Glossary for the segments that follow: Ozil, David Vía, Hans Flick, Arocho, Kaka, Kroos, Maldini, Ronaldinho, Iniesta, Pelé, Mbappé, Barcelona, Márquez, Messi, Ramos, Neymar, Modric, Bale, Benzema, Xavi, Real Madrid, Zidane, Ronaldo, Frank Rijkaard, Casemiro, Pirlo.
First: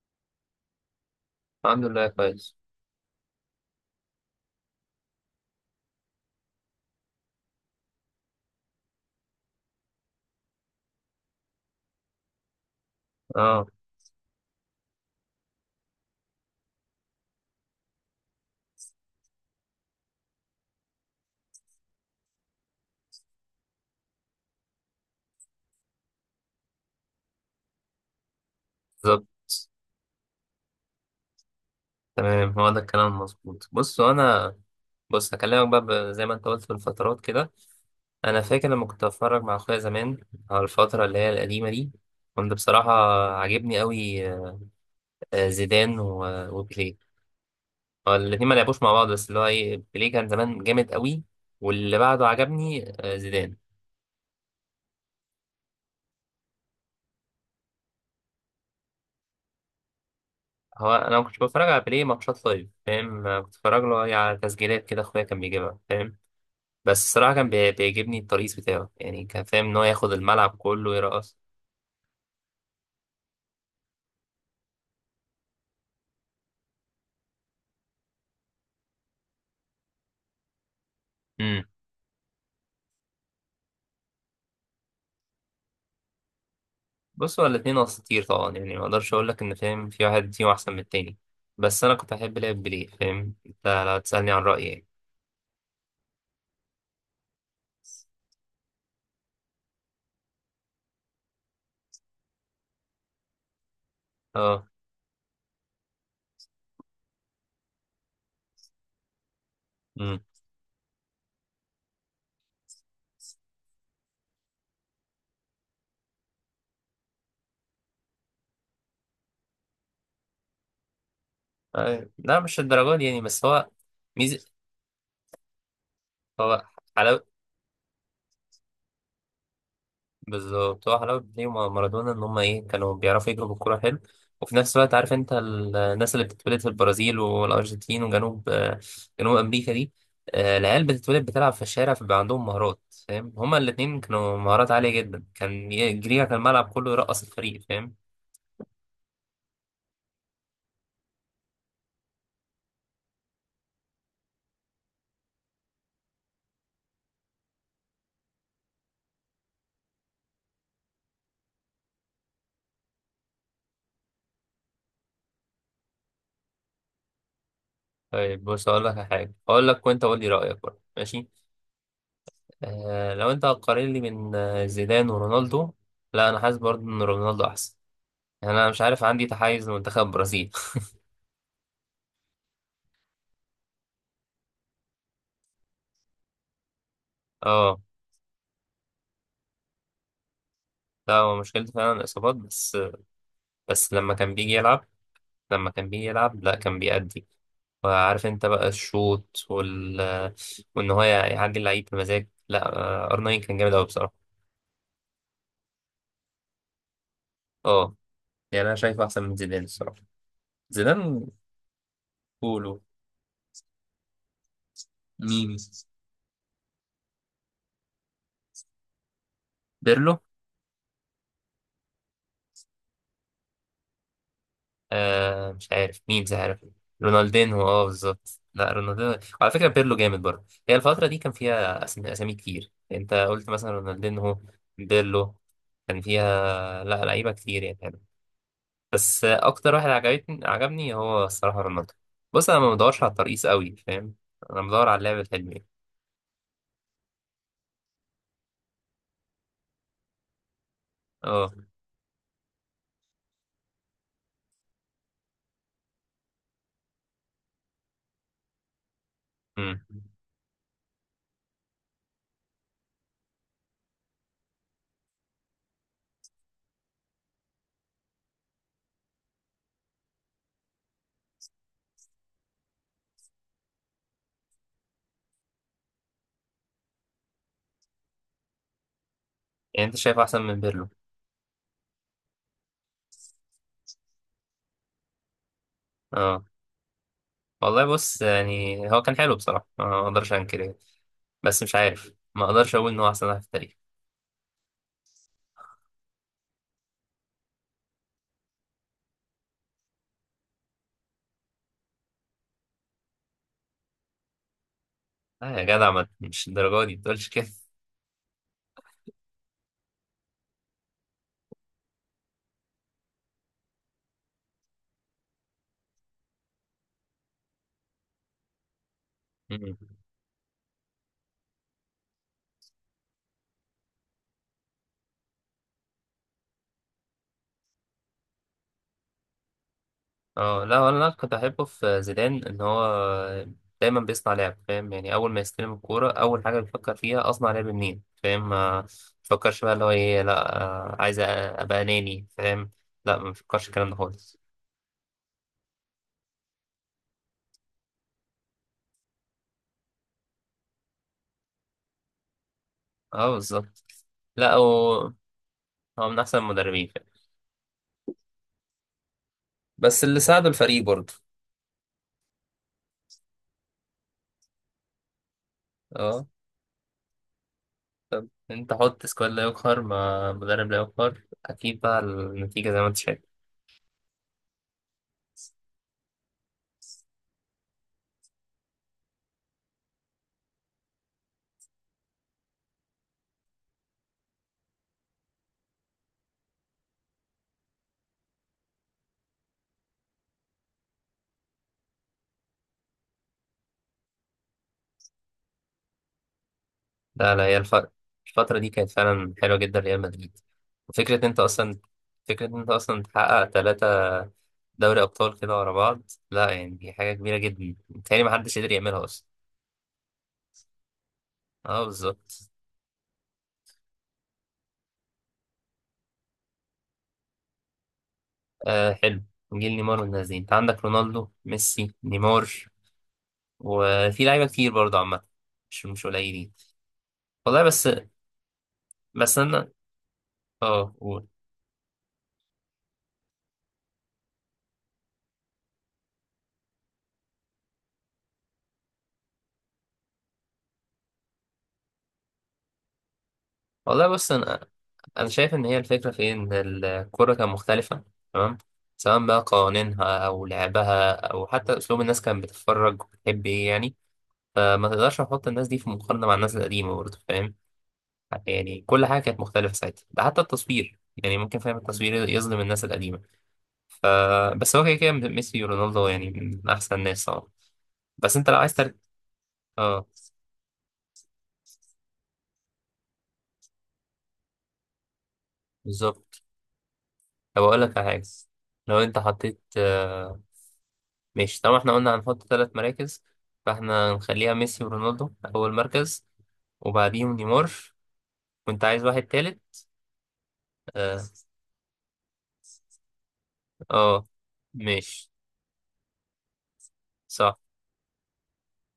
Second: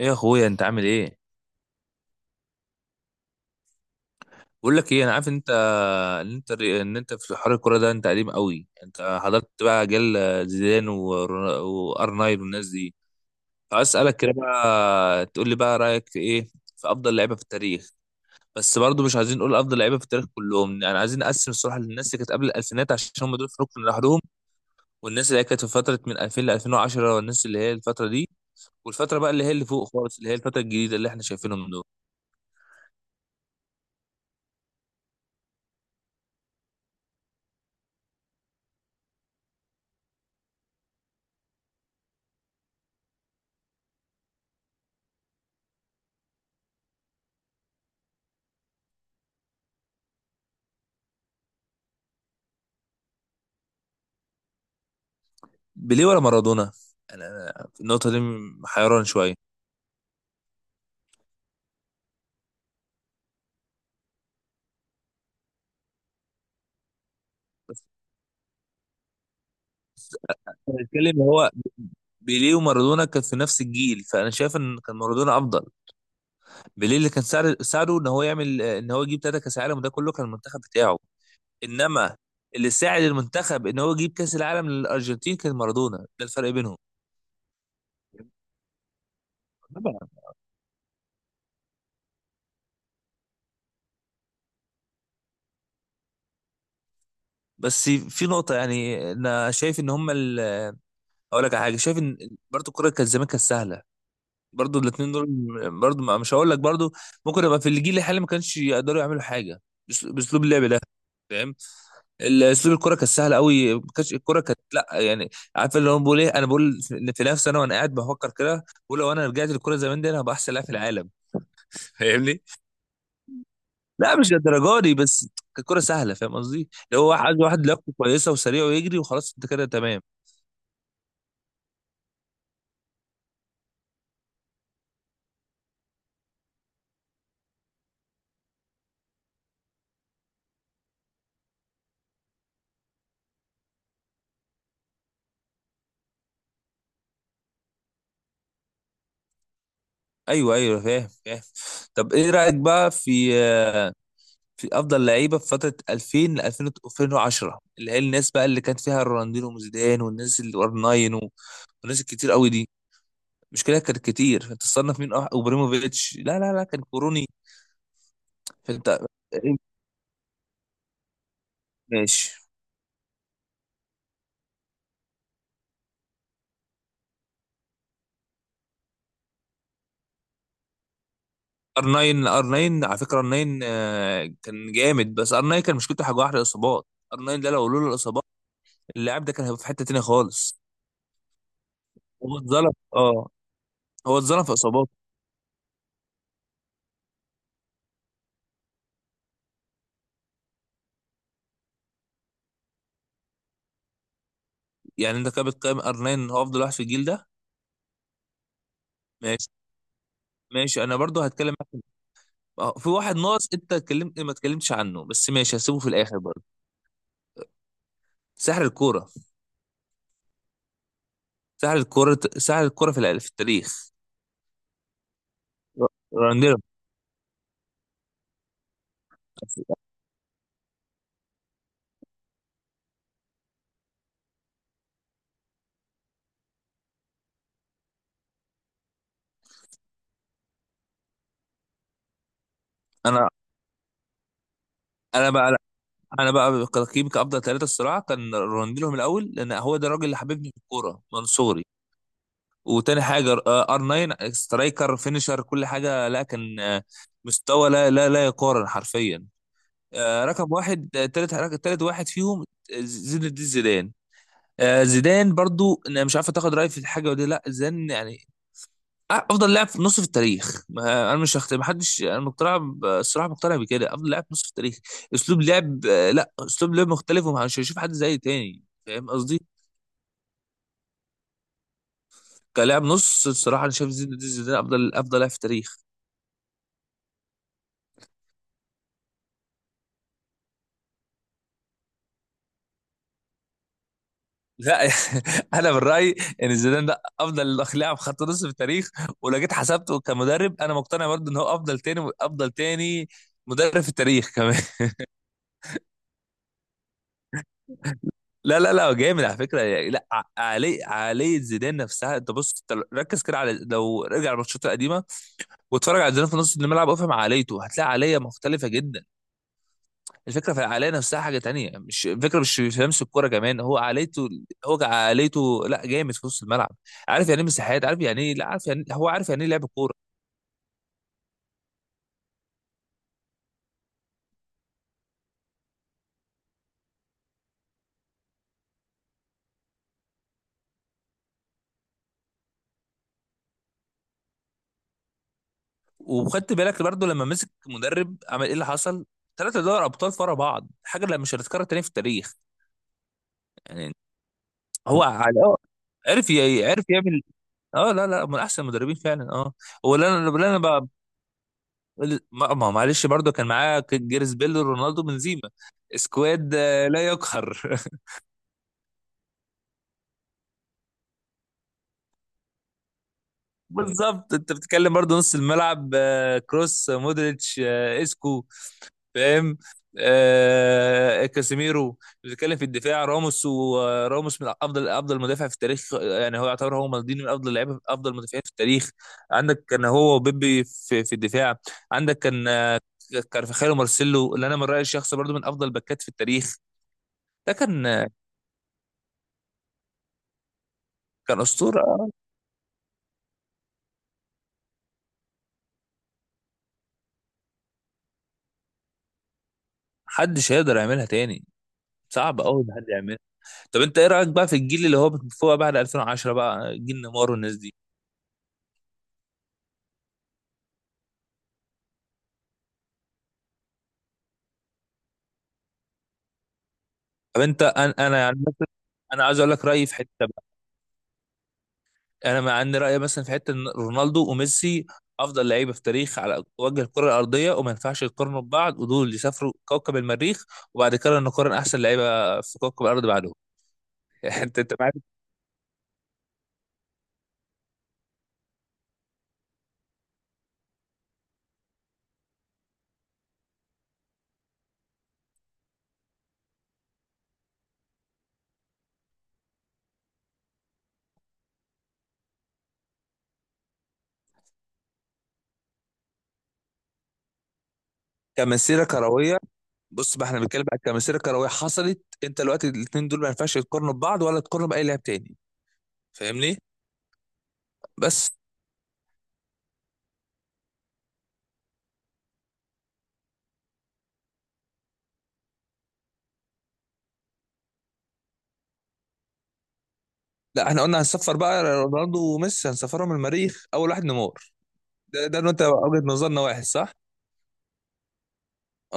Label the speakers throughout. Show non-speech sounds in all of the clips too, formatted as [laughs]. Speaker 1: ايه يا اخويا، انت عامل ايه؟
Speaker 2: الحمد لله كويس.
Speaker 1: بقول لك ايه، انا عارف إن انت ان انت في حوار الكوره ده. انت قديم قوي، انت حضرت بقى جيل زيدان وار 9 والناس دي.
Speaker 2: اه،
Speaker 1: عايز اسالك كده بقى، تقول لي بقى رايك في ايه، في افضل لعيبه في التاريخ. بس برضه مش عايزين نقول افضل لعيبه في التاريخ كلهم، يعني عايزين نقسم الصراحه للناس اللي كانت قبل الالفينات عشان هم دول في ركن لوحدهم، والناس اللي هي كانت في فتره من 2000 ل 2010، والناس اللي هي الفتره دي، والفتره
Speaker 2: بالظبط.
Speaker 1: بقى اللي هي اللي فوق خالص، اللي هي الفتره الجديده اللي احنا شايفينهم دول.
Speaker 2: تمام، هو ده الكلام المظبوط. بص انا، بص هكلمك بقى زي ما انت قلت في الفترات كده. انا فاكر لما كنت بتفرج مع اخويا زمان على الفتره اللي هي القديمه دي، كنت بصراحه عاجبني قوي. زيدان وبيليه، هو الاتنين ما لعبوش مع بعض، بس اللي هو ايه، بيليه كان زمان جامد قوي، واللي بعده عجبني زيدان.
Speaker 1: بيليه ولا مارادونا؟ انا في النقطه دي حيران شويه.
Speaker 2: هو انا ما كنتش بتفرج على بيليه ماتشات لايف، فاهم؟ كنت بتفرج له إيه، على تسجيلات كده، اخويا كان بيجيبها، فاهم. بس الصراحة كان بيعجبني الترقيص بتاعه، يعني كان فاهم إن هو ياخد الملعب
Speaker 1: انا
Speaker 2: كله
Speaker 1: بتكلم،
Speaker 2: يرقص.
Speaker 1: هو بيليه ومارادونا كان في نفس الجيل، فانا شايف ان كان مارادونا افضل. بيليه اللي كان ساعده ان هو يعمل، ان هو يجيب ثلاثه كاس عالم، وده كله كان المنتخب بتاعه.
Speaker 2: امم
Speaker 1: انما اللي ساعد المنتخب ان هو يجيب كاس العالم للارجنتين كان مارادونا، ده الفرق بينهم.
Speaker 2: بص، هو الاتنين أساطير طبعا، يعني ما أقدرش أقول لك إن فاهم
Speaker 1: طبعا.
Speaker 2: في واحد فيهم أحسن من التاني، بس أنا كنت أحب لعب بيليه، فاهم؟ أنت لو تسألني عن رأيي يعني.
Speaker 1: بس في نقطه، يعني انا شايف ان هم اقول لك على حاجه، شايف ان برضه الكوره كانت زمان كانت سهله.
Speaker 2: أه.
Speaker 1: برضو الاثنين دول، برضو مش هقول لك برضو، ممكن يبقى في الجيل الحالي ما كانش يقدروا يعملوا حاجه
Speaker 2: امم
Speaker 1: باسلوب اللعب ده، فاهم. اسلوب الكره كانت سهله قوي، ما كانتش الكره كانت، لا يعني عارف اللي هو بقول ايه. انا بقول في نفسي انا، وانا قاعد بفكر كده بقول لو انا رجعت للكره زمان دي انا هبقى احسن لاعب في العالم.
Speaker 2: لا،
Speaker 1: فاهمني؟
Speaker 2: مش الدرجات دي يعني، بس هو
Speaker 1: لا مش
Speaker 2: ميزة،
Speaker 1: للدرجه دي، بس كانت كره سهله، فاهم
Speaker 2: هو
Speaker 1: قصدي. اللي هو
Speaker 2: حلاوة.
Speaker 1: واحد واحد لياقته كويسه وسريع ويجري وخلاص انت كده تمام.
Speaker 2: بالظبط، هو حلاوة بيليه ومارادونا إن هما إيه، كانوا بيعرفوا يجروا بالكورة حلو. وفي نفس الوقت عارف أنت، الناس اللي بتتولد في البرازيل والأرجنتين وجنوب جنوب أمريكا دي، العيال بتتولد بتلعب في الشارع، فبيبقى عندهم مهارات، فاهم؟ هما الاتنين كانوا مهارات عالية جدا، كان جريها كان الملعب كله يرقص الفريق، فاهم.
Speaker 1: ايوه ايوه، فاهم فاهم. طب ايه رايك بقى في، في افضل لعيبه في فتره 2000 ل 2000 2010، اللي هي الناس بقى اللي كانت فيها رونالدينو وزيدان والناس اللي ار 9 والناس الكتير قوي دي. مش كده؟ كانت كتير، فانت تصنف مين وابراهيموفيتش، لا لا لا كان كوروني،
Speaker 2: طيب بص، أقول
Speaker 1: فانت
Speaker 2: لك
Speaker 1: [laughs]
Speaker 2: على حاجة، أقول لك وأنت قول لي رأيك برضه، ماشي؟
Speaker 1: ماشي.
Speaker 2: آه، لو أنت هتقارن لي بين زيدان ورونالدو، لا أنا حاسس برضه إن رونالدو أحسن، يعني أنا مش عارف، عندي تحيز لمنتخب البرازيل.
Speaker 1: ار 9، ار 9، على فكره ار 9 كان جامد. بس ار 9 كان مشكلته حاجه واحده، الاصابات. ار 9
Speaker 2: [laughs]
Speaker 1: ده لو
Speaker 2: اه.
Speaker 1: لولا الاصابات، اللاعب ده كان هيبقى في حته تانيه خالص.
Speaker 2: لا، هو مشكلته فعلا الإصابات،
Speaker 1: هو اتظلم،
Speaker 2: بس
Speaker 1: اه.
Speaker 2: بس لما
Speaker 1: هو
Speaker 2: كان
Speaker 1: اتظلم
Speaker 2: بيجي
Speaker 1: في
Speaker 2: يلعب،
Speaker 1: اصاباته.
Speaker 2: لما كان بيجي يلعب لا كان بيأدي. وعارف انت بقى الشوط وان هو يعدي اللعيب بمزاج، لا ار 9 كان جامد قوي بصراحة.
Speaker 1: يعني انت كده بتقيم ار 9 هو افضل واحد في الجيل ده.
Speaker 2: اه، يعني انا شايفه احسن من
Speaker 1: ماشي.
Speaker 2: زيدان الصراحة.
Speaker 1: ماشي انا برضو
Speaker 2: زيدان
Speaker 1: هتكلم.
Speaker 2: كولو.
Speaker 1: في واحد ناقص انت اتكلمت، ما اتكلمتش عنه، بس ماشي
Speaker 2: مين؟
Speaker 1: هسيبه في الاخر برضه. سحر الكوره،
Speaker 2: بيرلو؟
Speaker 1: سحر الكوره، سحر الكوره في في التاريخ.
Speaker 2: آه، مش عارف مين، مش
Speaker 1: رونالدينو.
Speaker 2: عارف. رونالدينهو، اه بالظبط، لا رونالدينهو على فكرة. بيرلو جامد برضه، هي الفترة دي كان فيها أسامي كتير، أنت قلت مثلا رونالدينهو، بيرلو، كان فيها، لا لعيبة كتير يعني. بس أكتر واحد عجبني هو الصراحة رونالدو. بص أنا ما بدورش على
Speaker 1: انا
Speaker 2: الترقيص قوي، فاهم؟ أنا بدور على اللعب
Speaker 1: انا بقى،
Speaker 2: الحلمي.
Speaker 1: انا بقى تقييمي كافضل ثلاثه الصراحه كان رونالدينو من الاول، لان هو ده الراجل اللي حببني في الكوره من
Speaker 2: اه.
Speaker 1: صغري. وتاني حاجه ار 9، سترايكر فينيشر كل حاجه، لا كان مستوى لا لا لا يقارن حرفيا.
Speaker 2: أمم.
Speaker 1: رقم واحد. تالت، تالت واحد فيهم زين الدين زيدان. زيدان برضو، انا مش عارف تاخد رايي في الحاجه ودي، لا زيدان يعني افضل لاعب في نص في التاريخ. ما انا مش ما حدش، انا مقتنع الصراحه مقتنع بكده افضل لاعب في نص في التاريخ. اسلوب لعب لا اسلوب لعب مختلف ومش هشوف حد زي تاني، فاهم قصدي.
Speaker 2: يعني أنت شايف أحسن من بيرلو؟
Speaker 1: كلاعب نص الصراحه انا شايف زيدان، زيدان افضل لاعب في التاريخ.
Speaker 2: اه. والله بص، يعني هو كان حلو بصراحة، أنا ما أقدرش أنكر يعني. بس مش عارف، ما أقدرش أقول إن هو أحسن واحد في التاريخ.
Speaker 1: لا [laughs] انا من رايي ان زيدان ده افضل لاعب خط نص في التاريخ. ولو جيت حسبته كمدرب انا مقتنع برضو ان هو افضل، تاني افضل، تاني مدرب في التاريخ كمان.
Speaker 2: لا يا جدع، مش الدرجة دي بتقولش كده.
Speaker 1: لا لا لا، هو جامد على فكره يعني. لا عقليه زيدان نفسها، انت بص، انت ركز كده على لو رجع الماتشات القديمه، واتفرج على زيدان في نص الملعب وافهم عقليته، هتلاقي عقليه مختلفه جدا.
Speaker 2: مم.
Speaker 1: الفكره في العقليه نفسها، حاجه تانية، مش الفكره مش في لمس الكوره، كمان هو عقليته. هو عقليته، لا جامد في نص الملعب. عارف يعني ايه مساحات، عارف يعني ايه، لا عارف يعني هو عارف يعني ايه لعب كوره.
Speaker 2: اه، لا، ولا كنت أحبه في زيدان إن هو دايما بيصنع لعب، فاهم؟ يعني أول ما يستلم الكورة أول حاجة بيفكر فيها، أصنع لعب منين، فاهم. ما بيفكرش بقى اللي هو إيه، لا أبقى أناني، فاهم؟ لا ما بيفكرش الكلام ده خالص.
Speaker 1: وخدت بالك برضه لما مسك مدرب عمل ايه اللي حصل؟ ثلاثة دوري ابطال ورا بعض، حاجه لا مش هتتكرر تاني في التاريخ.
Speaker 2: اه بالظبط.
Speaker 1: يعني.
Speaker 2: لا
Speaker 1: هو على
Speaker 2: هو من أحسن
Speaker 1: عرف
Speaker 2: المدربين، فاهم؟
Speaker 1: يعمل. اه لا لا، من احسن المدربين فعلا، اه. هو
Speaker 2: بس
Speaker 1: اللي
Speaker 2: اللي
Speaker 1: انا،
Speaker 2: ساعده
Speaker 1: اللي انا
Speaker 2: الفريق
Speaker 1: بقى،
Speaker 2: برضه.
Speaker 1: معلش برضه كان معاه جيرس بيل رونالدو بنزيما،
Speaker 2: اه.
Speaker 1: سكواد لا يقهر. [laughs]
Speaker 2: أنت حط سكواد لا يقهر مع مدرب لا يقهر، أكيد بقى النتيجة زي ما أنت شايف.
Speaker 1: بالظبط. انت بتتكلم برضه نص الملعب كروس مودريتش اسكو، فاهم. آه كاسيميرو. بتتكلم في الدفاع، راموس، وراموس من افضل مدافع في التاريخ، يعني هو يعتبر هو مالديني، من افضل لعيبه، افضل مدافعين في التاريخ. عندك كان هو وبيبي في الدفاع. عندك كان كارفاخال ومارسيلو، اللي انا من رايي الشخصي برضو من افضل باكات في التاريخ.
Speaker 2: لا لا،
Speaker 1: ده
Speaker 2: هي الف...
Speaker 1: كان
Speaker 2: الفترة دي كانت فعلا حلوة جدا، ريال مدريد. وفكرة انت
Speaker 1: كان
Speaker 2: اصلا
Speaker 1: اسطوره.
Speaker 2: فكرة انت اصلا تحقق ثلاثة دوري ابطال كده ورا بعض، لا يعني دي حاجة كبيرة جدا، متهيألي محدش قدر يعملها اصلا.
Speaker 1: محدش هيقدر يعملها تاني،
Speaker 2: اه
Speaker 1: صعب
Speaker 2: بالظبط.
Speaker 1: قوي ان حد يعملها. طب انت ايه رايك بقى في الجيل اللي هو فوق بعد 2010 بقى، جيل نيمار والناس دي.
Speaker 2: آه، حلو. جيل نيمار والناس دي، انت عندك رونالدو، ميسي، نيمار، وفي لعيبة كتير برضه عامة، مش مش قليلين.
Speaker 1: طب
Speaker 2: والله
Speaker 1: انت،
Speaker 2: بس،
Speaker 1: انا يعني مثلا انا
Speaker 2: بس
Speaker 1: عايز اقول لك
Speaker 2: انا.
Speaker 1: رايي في حته.
Speaker 2: اه قول.
Speaker 1: انا مع ان رايي مثلا في حته ان رونالدو وميسي افضل لعيبه في تاريخ على وجه الكره الارضيه، وما ينفعش يقارنوا ببعض. ودول اللي سافروا كوكب المريخ، وبعد كده نقارن احسن لعيبه في كوكب الارض بعدهم.
Speaker 2: والله بص
Speaker 1: [laughs] انت
Speaker 2: انا،
Speaker 1: انت معاك
Speaker 2: انا شايف ان هي الفكره في إيه؟ ان الكوره كان مختلفه، تمام؟ سواء بقى قوانينها او لعبها او حتى اسلوب الناس كانت بتتفرج وبتحب ايه يعني. فما تقدرش تحط الناس دي في مقارنه مع الناس القديمه برضه، فاهم؟ يعني كل حاجه كانت مختلفه ساعتها، ده حتى التصوير يعني ممكن، فاهم، التصوير يظلم الناس القديمة. ف بس هو كده كده ميسي ورونالدو يعني من أحسن الناس طبعا، بس أنت لو عايز
Speaker 1: كمسيره
Speaker 2: ترجع.
Speaker 1: كرويه.
Speaker 2: اه
Speaker 1: بص بقى، احنا بنتكلم عن كمسيره كرويه حصلت. انت دلوقتي الاثنين دول ما ينفعش يقارنوا ببعض، ولا تقارنوا باي لاعب تاني،
Speaker 2: بالظبط.
Speaker 1: فاهمني؟
Speaker 2: طب أقول لك على حاجة،
Speaker 1: بس
Speaker 2: لو أنت حطيت ماشي، طبعا احنا قلنا هنحط ثلاث مراكز، فاحنا هنخليها ميسي ورونالدو أول مركز، وبعديهم نيمار، وأنت عايز واحد تالت.
Speaker 1: لا، احنا قلنا
Speaker 2: اه.
Speaker 1: هنسفر بقى رونالدو وميسي، هنسفرهم المريخ، اول واحد
Speaker 2: آه،
Speaker 1: نيمار. ده
Speaker 2: ماشي.
Speaker 1: ده انت وجهه نظرنا واحد، صح؟
Speaker 2: صح.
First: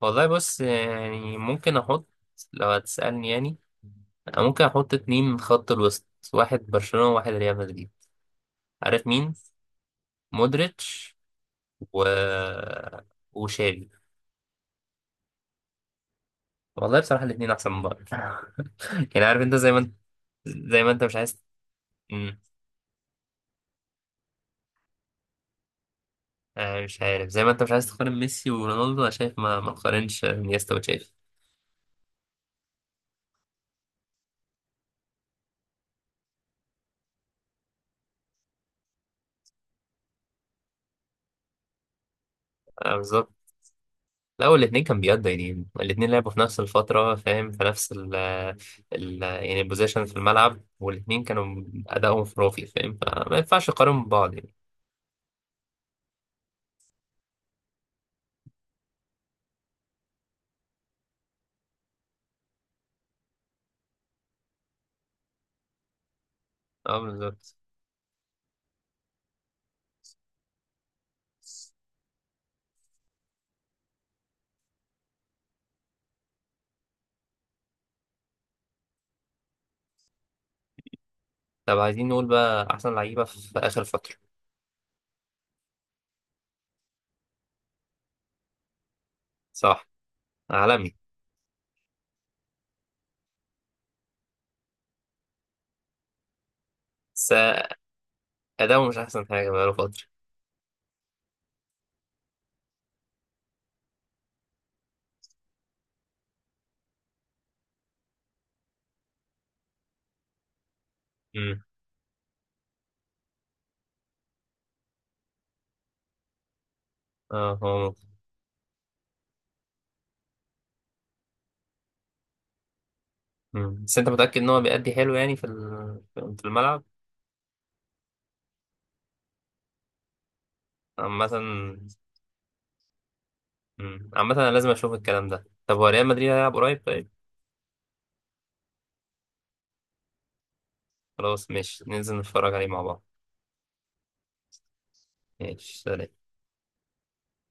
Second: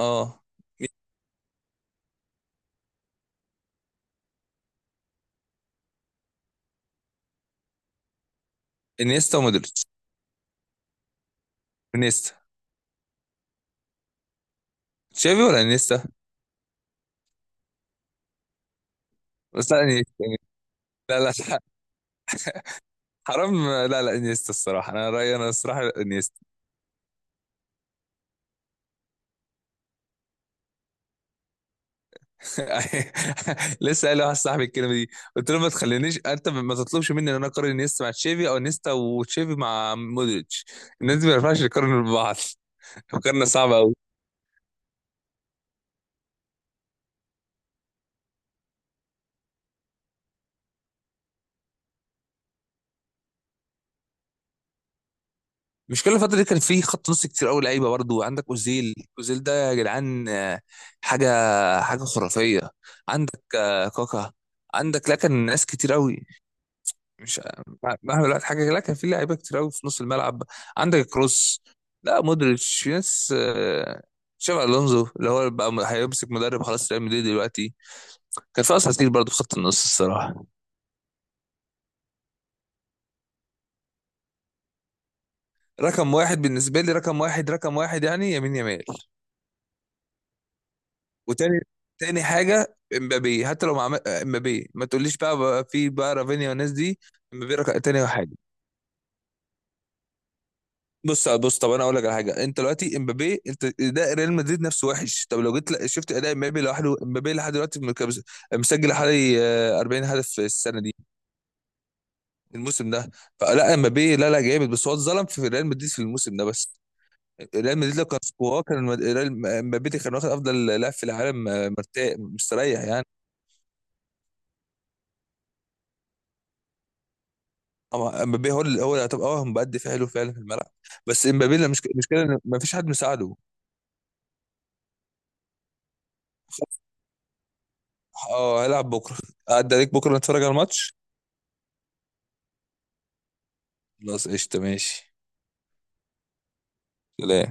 Speaker 2: والله بص يعني ممكن أحط، لو هتسألني يعني، أنا ممكن أحط اتنين من خط الوسط، واحد برشلونة وواحد ريال مدريد. عارف مين؟
Speaker 1: انيستا ومودريتش.
Speaker 2: مودريتش، و
Speaker 1: انيستا.
Speaker 2: وشافي.
Speaker 1: تشافي ولا انيستا؟
Speaker 2: والله بصراحة الاتنين أحسن من بعض. [laughs] يعني عارف أنت زي
Speaker 1: بس
Speaker 2: ما
Speaker 1: لا
Speaker 2: أنت،
Speaker 1: انيستا.
Speaker 2: زي ما أنت مش
Speaker 1: لا لا
Speaker 2: عايز.
Speaker 1: حرام، لا لا انيستا الصراحه، انا رايي، انا الصراحه انيستا.
Speaker 2: آه، مش عارف، زي ما انت مش عايز تقارن ميسي ورونالدو، انا شايف ما ما تقارنش انيستا وتشافي.
Speaker 1: [laughs] لسه قايل لواحد صاحبي الكلمه دي، قلت له ما تخلينيش. انت ما تطلبش مني ان انا اقارن انيستا مع تشافي او انيستا وتشافي مع مودريتش، الناس دي ما ينفعش يقارنوا ببعض.
Speaker 2: آه،
Speaker 1: [laughs]
Speaker 2: بالظبط.
Speaker 1: مقارنه صعبه قوي.
Speaker 2: لا الاثنين كان بيقضوا يعني، الاثنين لعبوا في نفس الفترة، فاهم؟ في نفس ال ال يعني البوزيشن في الملعب، والاثنين كانوا ادائهم خرافي، فاهم؟ فما ينفعش تقارن ببعض يعني.
Speaker 1: مش كل الفتره دي كان في خط نص كتير قوي لعيبه برضه؟ عندك اوزيل، اوزيل ده يا جدعان حاجه حاجه خرافيه. عندك كاكا. عندك لكن ناس كتير قوي.
Speaker 2: اه
Speaker 1: مش
Speaker 2: بالظبط.
Speaker 1: مهما دلوقتي، حاجه لا كان في لعيبه كتير قوي في نص الملعب. عندك كروس، لا مودريتش، في ناس تشافي الونزو اللي هو بقى هيمسك مدرب خلاص ريال مدريد دلوقتي. كان في اساطير برضه في خط النص الصراحه.
Speaker 2: طب عايزين نقول بقى احسن لعيبة في اخر فترة.
Speaker 1: رقم واحد بالنسبه لي، رقم واحد رقم واحد، يعني يمين يمال.
Speaker 2: صح. عالمي.
Speaker 1: وتاني حاجه امبابي، حتى لو مع امبابي ما تقوليش بقى، في بقى رافينيا والناس دي.
Speaker 2: بس
Speaker 1: امبابي رقم تاني واحد.
Speaker 2: اداؤه مش احسن حاجة بقاله فترة.
Speaker 1: بص بص، طب انا اقول لك على حاجه. انت دلوقتي امبابي، انت اداء ريال مدريد نفسه وحش، طب لو جيت شفت اداء امبابي لوحده، امبابي لحد دلوقتي مسجل حوالي 40 هدف في السنه دي،
Speaker 2: امم.
Speaker 1: الموسم ده. فلا امبابي لا لا جامد، بس هو اتظلم في ريال مدريد في الموسم ده بس.
Speaker 2: اه،
Speaker 1: ريال
Speaker 2: هو
Speaker 1: مدريد لو
Speaker 2: ممكن.
Speaker 1: كان سكواه كان امبابي كان واخد افضل لاعب في العالم مرتاح مستريح يعني.
Speaker 2: مم. بس انت متأكد ان هو بيأدي حلو يعني في في الملعب
Speaker 1: أما امبابي، هو اللي هو اللي طب اه مؤدي حلو فعلا في الملعب. بس امبابي
Speaker 2: مثلا؟
Speaker 1: المشكله ان مفيش حد مساعده.
Speaker 2: مم. عامة أنا لازم أشوف الكلام ده. طب هو ريال مدريد هيلعب قريب؟ طيب.
Speaker 1: اه هيلعب بكره، عدى عليك بكره نتفرج على الماتش.
Speaker 2: خلاص ماشي، ننزل نتفرج عليه مع بعض.
Speaker 1: خلاص قشطة ماشي.
Speaker 2: ماشي، سلام.
Speaker 1: سلام.